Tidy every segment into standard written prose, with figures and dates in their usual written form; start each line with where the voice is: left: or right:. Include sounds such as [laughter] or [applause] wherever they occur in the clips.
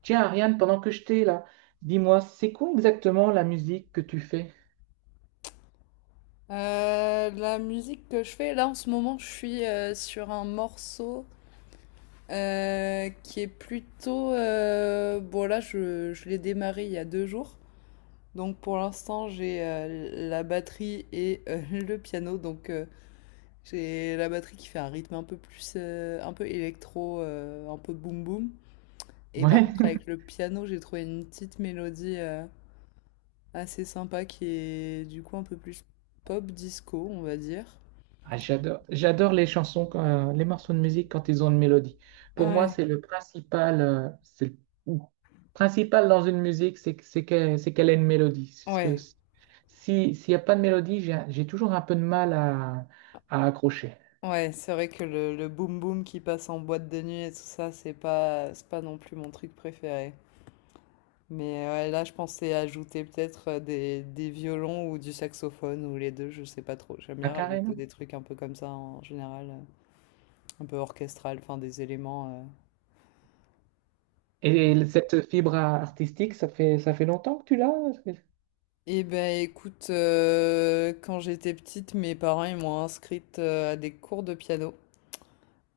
right: Tiens, Ariane, pendant que je t'ai là, dis-moi, c'est quoi exactement la musique que tu fais?
left: La musique que je fais, là en ce moment, je suis sur un morceau qui est plutôt. Bon là, je l'ai démarré il y a deux jours. Donc pour l'instant, j'ai la batterie et [laughs] le piano. Donc j'ai la batterie qui fait un rythme un peu plus, un peu électro, un peu boom boom. Et par
right: Ouais,
left: contre, avec
right: [laughs]
left: le piano, j'ai trouvé une petite mélodie assez sympa qui est du coup un peu plus pop disco, on va dire.
right: Ah, j'adore, j'adore les chansons, les morceaux de musique quand ils ont une mélodie. Pour moi,
left: Ouais,
right: c'est le principal, ou, principal dans une musique, c'est qu'elle ait une mélodie. Parce que
left: ouais.
right: s'il n'y a pas de mélodie, j'ai toujours un peu de mal à accrocher.
left: Ouais, c'est vrai que le boom boom qui passe en boîte de nuit et tout ça, c'est pas non plus mon truc préféré. Mais ouais, là, je pensais ajouter peut-être euh, des violons ou du saxophone ou les deux, je sais pas trop. J'aime
right: Ah,
left: bien rajouter
right: carrément.
left: des trucs un peu comme ça en général, un peu orchestral, enfin des éléments. euh.
right: Et cette fibre artistique, ça fait longtemps que tu l'as?
left: Eh ben écoute, quand j'étais petite, mes parents ils m'ont inscrite à des cours de piano.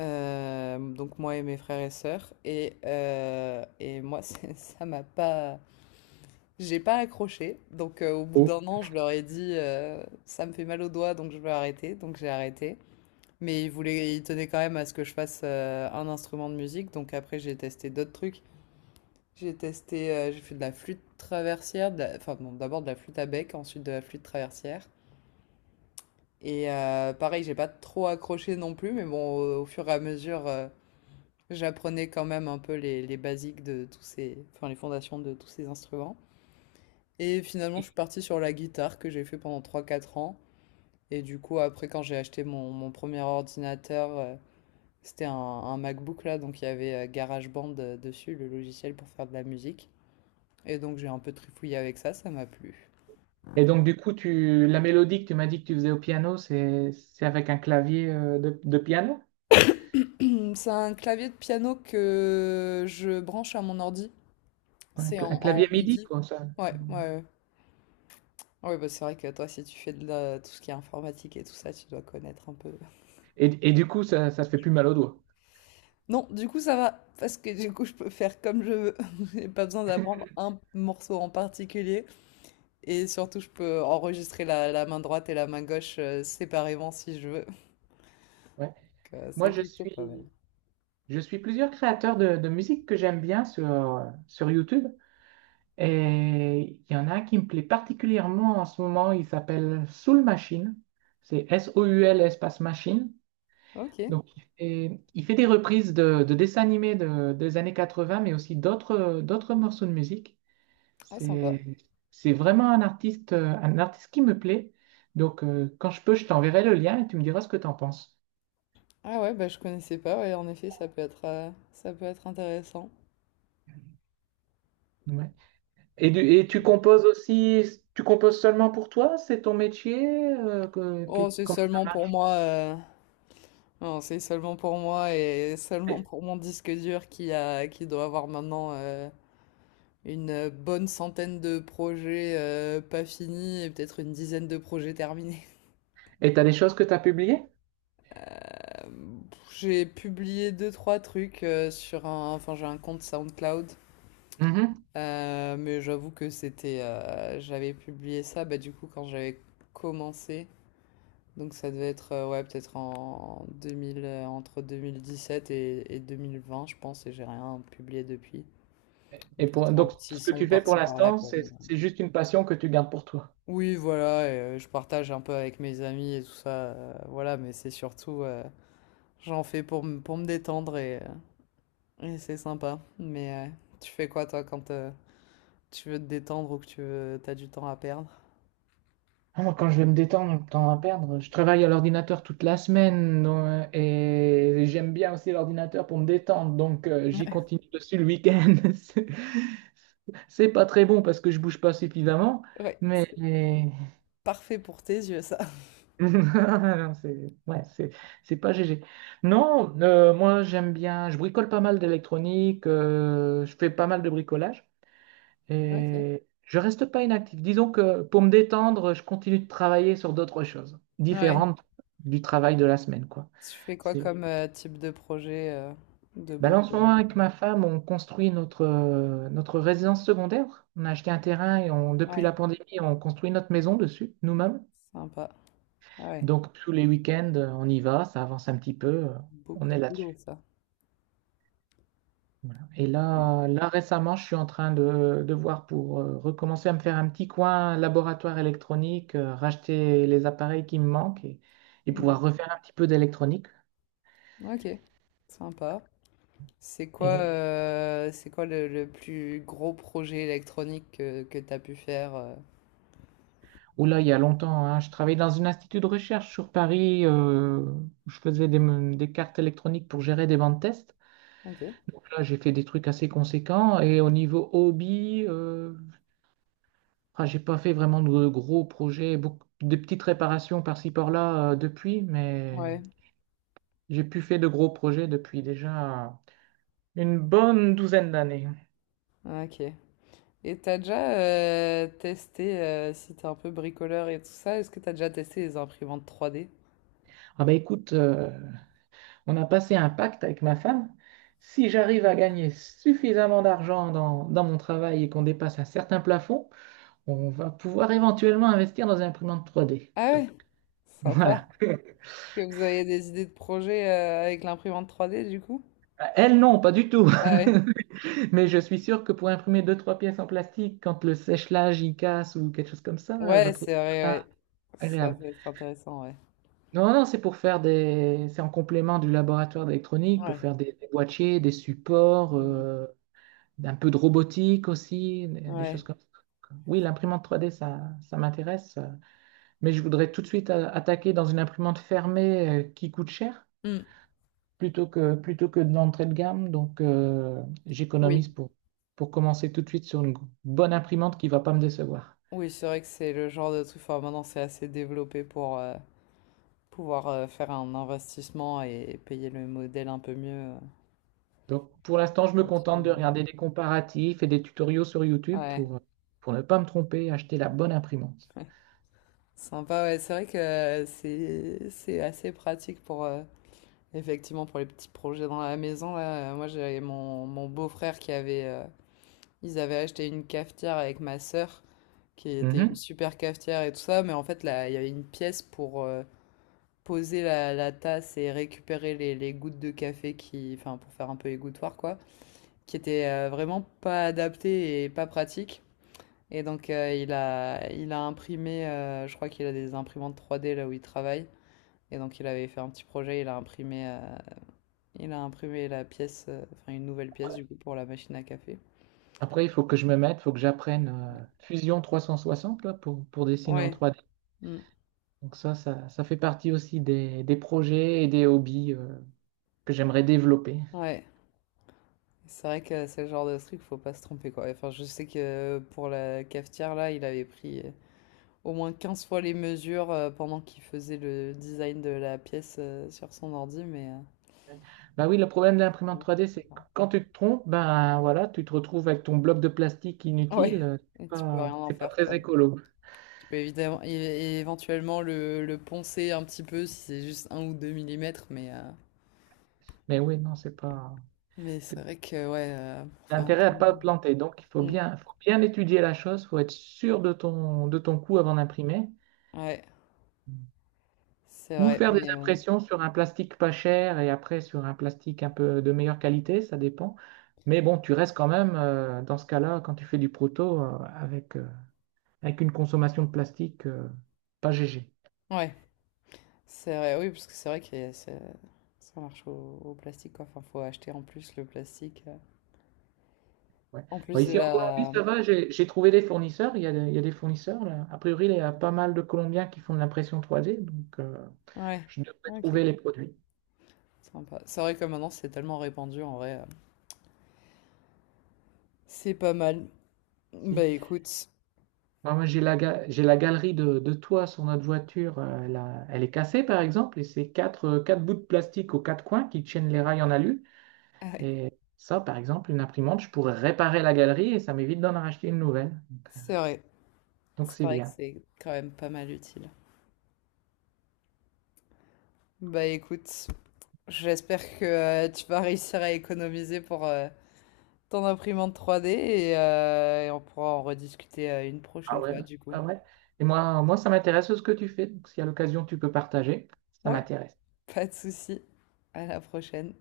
left: Donc moi et mes frères et sœurs. Et moi, [laughs] ça m'a pas. J'ai pas accroché, donc au bout
right: Oh.
left: d'un an, je leur ai dit ça me fait mal au doigt, donc je vais arrêter, donc j'ai arrêté. Mais ils tenaient quand même à ce que je fasse un instrument de musique, donc après j'ai testé d'autres trucs. J'ai testé, j'ai fait de la flûte traversière, enfin bon, d'abord de la flûte à bec, ensuite de la flûte traversière. Et pareil, j'ai pas trop accroché non plus, mais bon, au fur et à mesure, j'apprenais quand même un peu les basiques de tous ces, enfin les fondations de tous ces instruments. Et finalement, je suis partie sur la guitare que j'ai fait pendant trois quatre ans. Et du coup, après, quand j'ai acheté mon premier ordinateur, c'était un MacBook là, donc il y avait GarageBand dessus, le logiciel pour faire de la musique. Et donc j'ai un peu trifouillé avec ça, ça m'a plu.
right: Et donc, du coup, la mélodie que tu m'as dit que tu faisais au piano, c'est avec un clavier de piano?
left: Hum. C'est un clavier de piano que je branche à mon ordi.
right: Un,
left: C'est
right: cla-
left: en,
right: un
left: en
right: clavier MIDI,
left: MIDI.
right: quoi, ça.
left: Ouais, ouais, ouais. Ouais, bah c'est vrai que toi, si tu fais tout ce qui est informatique et tout ça, tu dois connaître un peu.
right: Et du coup, ça se fait plus mal aux doigts.
left: Non, du coup, ça va, parce que du coup, je peux faire comme je veux. [laughs] J'ai pas besoin d'apprendre un morceau en particulier. Et surtout, je peux enregistrer la main droite et la main gauche séparément si je veux. Donc,
right: Ouais.
left: c'est
right: Moi, je
left: plutôt pas mal.
right: suis, je suis plusieurs créateurs de musique que j'aime bien sur YouTube. Et il y en a un qui me plaît particulièrement en ce moment. Il s'appelle Soul Machine. C'est Soul espace machine.
left: Ok,
right: Donc, il fait des reprises de dessins animés des années 80, mais aussi d'autres morceaux de musique.
left: ah, sympa.
right: C'est, c'est vraiment un artiste qui me plaît. Donc, quand je peux, je t'enverrai le lien et tu me diras ce que tu en penses.
left: Ah ouais, bah, je connaissais pas. Ouais, en effet, ça peut être intéressant.
right: Ouais. Et tu composes aussi, tu composes seulement pour toi? C'est ton métier?
left: Oh, c'est
right: Comment ça
left: seulement pour
right: marche?
left: moi. Non, c'est seulement pour moi et seulement pour mon disque dur qui doit avoir maintenant euh, une bonne centaine de projets, pas finis et peut-être une dizaine de projets terminés.
right: Et tu as des choses que tu as publiées?
left: [laughs] Hem, j'ai publié deux trois trucs, sur un, enfin j'ai un compte SoundCloud,
right: Mhm.
left: mais j'avoue que c'était, j'avais publié ça, bah, du coup, quand j'avais commencé, donc ça devait être, ouais, peut-être en 2000, entre 2017 et 2020, je pense et j'ai rien publié depuis.
right: Et pour,
left: Peut-être un
right: donc,
left: petit
right: ce que
left: son
right: tu fais pour
left: par-ci par-là,
right: l'instant,
left: quoi,
right: c'est
left: mais euh.
right: c'est juste une passion que tu gardes pour toi.
left: Oui, voilà, et, je partage un peu avec mes amis et tout ça, voilà, mais c'est surtout, j'en fais pour, pour me détendre et c'est sympa. Mais tu fais quoi, toi, quand tu veux te détendre ou que tu veux, t'as du temps à perdre?
right: Ah, moi, quand je vais me détendre, temps à perdre, je travaille à l'ordinateur toute la semaine donc, et j'aime bien aussi l'ordinateur pour me détendre, donc j'y
left: Ouais.
right: continue dessus le week-end. [laughs] C'est c'est pas très bon parce que je bouge pas suffisamment,
left: Ouais,
right: mais
left: c'est
right: [laughs]
left: parfait pour tes yeux, ça. [laughs]
right: non, c'est ouais, c'est pas GG. Non, moi j'aime bien, je bricole pas mal d'électronique, je fais pas mal de bricolage.
left: Ok.
right: Et je reste pas inactif. Disons que pour me détendre, je continue de travailler sur d'autres choses
left: Ouais.
right: différentes du travail de la semaine, quoi.
left: Tu fais quoi
right: C'est...
left: comme type de projet de
right: Ben là, en ce moment,
left: bricolage?
right: avec ma femme, on construit notre résidence secondaire. On a acheté un terrain et on, depuis
left: Ouais,
right: la pandémie, on construit notre maison dessus, nous-mêmes.
left: sympa. Ah ouais,
right: Donc, tous les week-ends, on y va, ça avance un petit peu, on
left: beaucoup
right: est
left: de boulot,
right: là-dessus.
left: ça.
right: Voilà. Et
left: Ouais.
right: récemment, je suis en train de voir pour recommencer à me faire un petit coin laboratoire électronique, racheter les appareils qui me manquent et
left: Hmm.
right: pouvoir refaire un petit peu d'électronique.
left: Ok, sympa.
right: Et
left: C'est quoi le plus gros projet électronique que tu as pu faire euh.
right: où là, il y a longtemps, hein, je travaillais dans un institut de recherche sur Paris, où je faisais des cartes électroniques pour gérer des bancs de tests.
left: Ok.
right: Donc là, j'ai fait des trucs assez conséquents. Et au niveau hobby, j'ai pas fait vraiment de gros projets, beaucoup, de petites réparations par-ci par-là, depuis, mais.
left: Ouais,
right: J'ai pu faire de gros projets depuis déjà une bonne douzaine d'années.
left: ok. Et t'as déjà testé, si t'es un peu bricoleur et tout ça, est-ce que t'as déjà testé les imprimantes 3D?
right: Ah ben écoute, on a passé un pacte avec ma femme. Si j'arrive à gagner suffisamment d'argent dans mon travail et qu'on dépasse un certain plafond, on va pouvoir éventuellement investir dans une imprimante 3D.
left: Ah
right: Donc,
left: ouais, sympa.
right: voilà. [laughs]
left: Est-ce que vous avez des idées de projets avec l'imprimante 3D du coup?
right: Elle, non, pas du tout.
left: Ah ouais.
right: [laughs] Mais je suis sûr que pour imprimer deux, trois pièces en plastique, quand le sèche-linge y casse ou quelque chose comme ça, elle va
left: Ouais, c'est
right: trouver
left: vrai,
right: ça
left: ouais. Ça
right: agréable.
left: peut être intéressant, ouais.
right: Non, non, c'est pour faire des. C'est en complément du laboratoire d'électronique, pour
left: Ouais.
right: faire des boîtiers, des supports,
left: Mhm.
right: un peu de robotique aussi, des choses
left: Ouais.
right: comme ça. Oui, l'imprimante 3D, ça m'intéresse. Mais je voudrais tout de suite attaquer dans une imprimante fermée qui coûte cher,
left: Mm.
right: plutôt que de l'entrée de gamme. Donc,
left: Oui.
right: j'économise pour commencer tout de suite sur une bonne imprimante qui ne va pas me décevoir.
left: Oui, c'est vrai que c'est le genre de truc. Enfin, maintenant, c'est assez développé pour, pouvoir faire un investissement et payer le modèle un peu mieux.
right: Donc, pour l'instant, je me contente de regarder des comparatifs et des tutoriaux sur YouTube
left: Ouais,
right: pour ne pas me tromper et acheter la bonne imprimante.
left: ouais. [laughs] Sympa, ouais. C'est vrai que euh, c'est assez pratique pour effectivement pour les petits projets dans la maison là. Moi j'avais mon beau-frère qui avait ils avaient acheté une cafetière avec ma sœur qui était une
right: Mhm.
left: super cafetière et tout ça, mais en fait là il y avait une pièce pour poser la tasse et récupérer les gouttes de café qui enfin pour faire un peu égouttoir quoi. Qui était vraiment pas adapté et pas pratique. Et donc il a imprimé, je crois qu'il a des imprimantes trois d là où il travaille. Et donc il avait fait un petit projet, il a imprimé la pièce, enfin une nouvelle pièce du coup pour la machine à café.
right: Après, il faut que j'apprenne Fusion 360 là, pour dessiner en
left: Ouais,
right: 3D.
left: mm,
right: Donc ça fait partie aussi des projets et des hobbies que j'aimerais développer.
left: ouais. C'est vrai que c'est le genre de truc, faut pas se tromper quoi. Enfin, je sais que pour la cafetière là, il avait pris au moins 15 fois les mesures pendant qu'il faisait le design de la pièce sur son ordi, mais
right: Bah oui, le problème de l'imprimante
left: ouais.
right: 3D, c'est que quand tu te trompes, ben voilà, tu te retrouves avec ton bloc de plastique
left: Ouais,
right: inutile. C'est
left: et tu peux rien
right: pas,
left: en
right: c'est pas
left: faire,
right: très
left: quoi.
right: écolo.
left: Tu peux évidemment, éventuellement le poncer un petit peu si c'est juste un ou deux millimètres,
right: Mais oui, non,
left: mais c'est
right: c'est
left: vrai que, ouais, pour faire un
right: l'intérêt à
left: truc.
right: pas planter. Donc, il
left: Mm,
right: faut bien étudier la chose, faut être sûr de ton coût avant d'imprimer.
left: ouais, c'est
right: Ou
left: vrai,
right: faire des
left: mais.
right: impressions sur un plastique pas cher et après sur un plastique un peu de meilleure qualité, ça dépend. Mais bon, tu restes quand même, dans ce cas-là, quand tu fais du proto, avec une consommation de plastique, pas GG.
left: Ouais, c'est vrai, oui, parce que c'est vrai que ça marche au plastique, quoi. Enfin, faut acheter en plus le plastique.
right: Ouais.
left: En
right: Bon,
left: plus de
right: ici en Colombie,
left: la.
right: ça va, j'ai trouvé des fournisseurs, il y a des fournisseurs là. A priori, il y a pas mal de Colombiens qui font de l'impression 3D, donc
left: Ouais,
right: je devrais
left: ok,
right: trouver les produits.
left: sympa. C'est vrai que maintenant c'est tellement répandu, en vrai. C'est pas mal. Bah
right: Si.
left: écoute,
right: Non, moi, j'ai la galerie de toit sur notre voiture. Elle est cassée, par exemple, et c'est quatre bouts de plastique aux quatre coins qui tiennent les rails en alu.
left: [laughs] ouais,
right: Et ça, par exemple, une imprimante, je pourrais réparer la galerie et ça m'évite d'en racheter une nouvelle.
left: c'est vrai.
right: Donc,
left: C'est
right: c'est
left: vrai que
right: bien.
left: c'est quand même pas mal utile. Bah écoute, j'espère que tu vas réussir à économiser pour ton imprimante 3D et on pourra en rediscuter une
right: Ah
left: prochaine
right: ouais,
left: fois du coup.
right: ah ouais. Et moi, ça m'intéresse ce que tu fais. Donc, si à l'occasion, tu peux partager, ça
left: Ouais,
right: m'intéresse.
left: pas de souci. À la prochaine.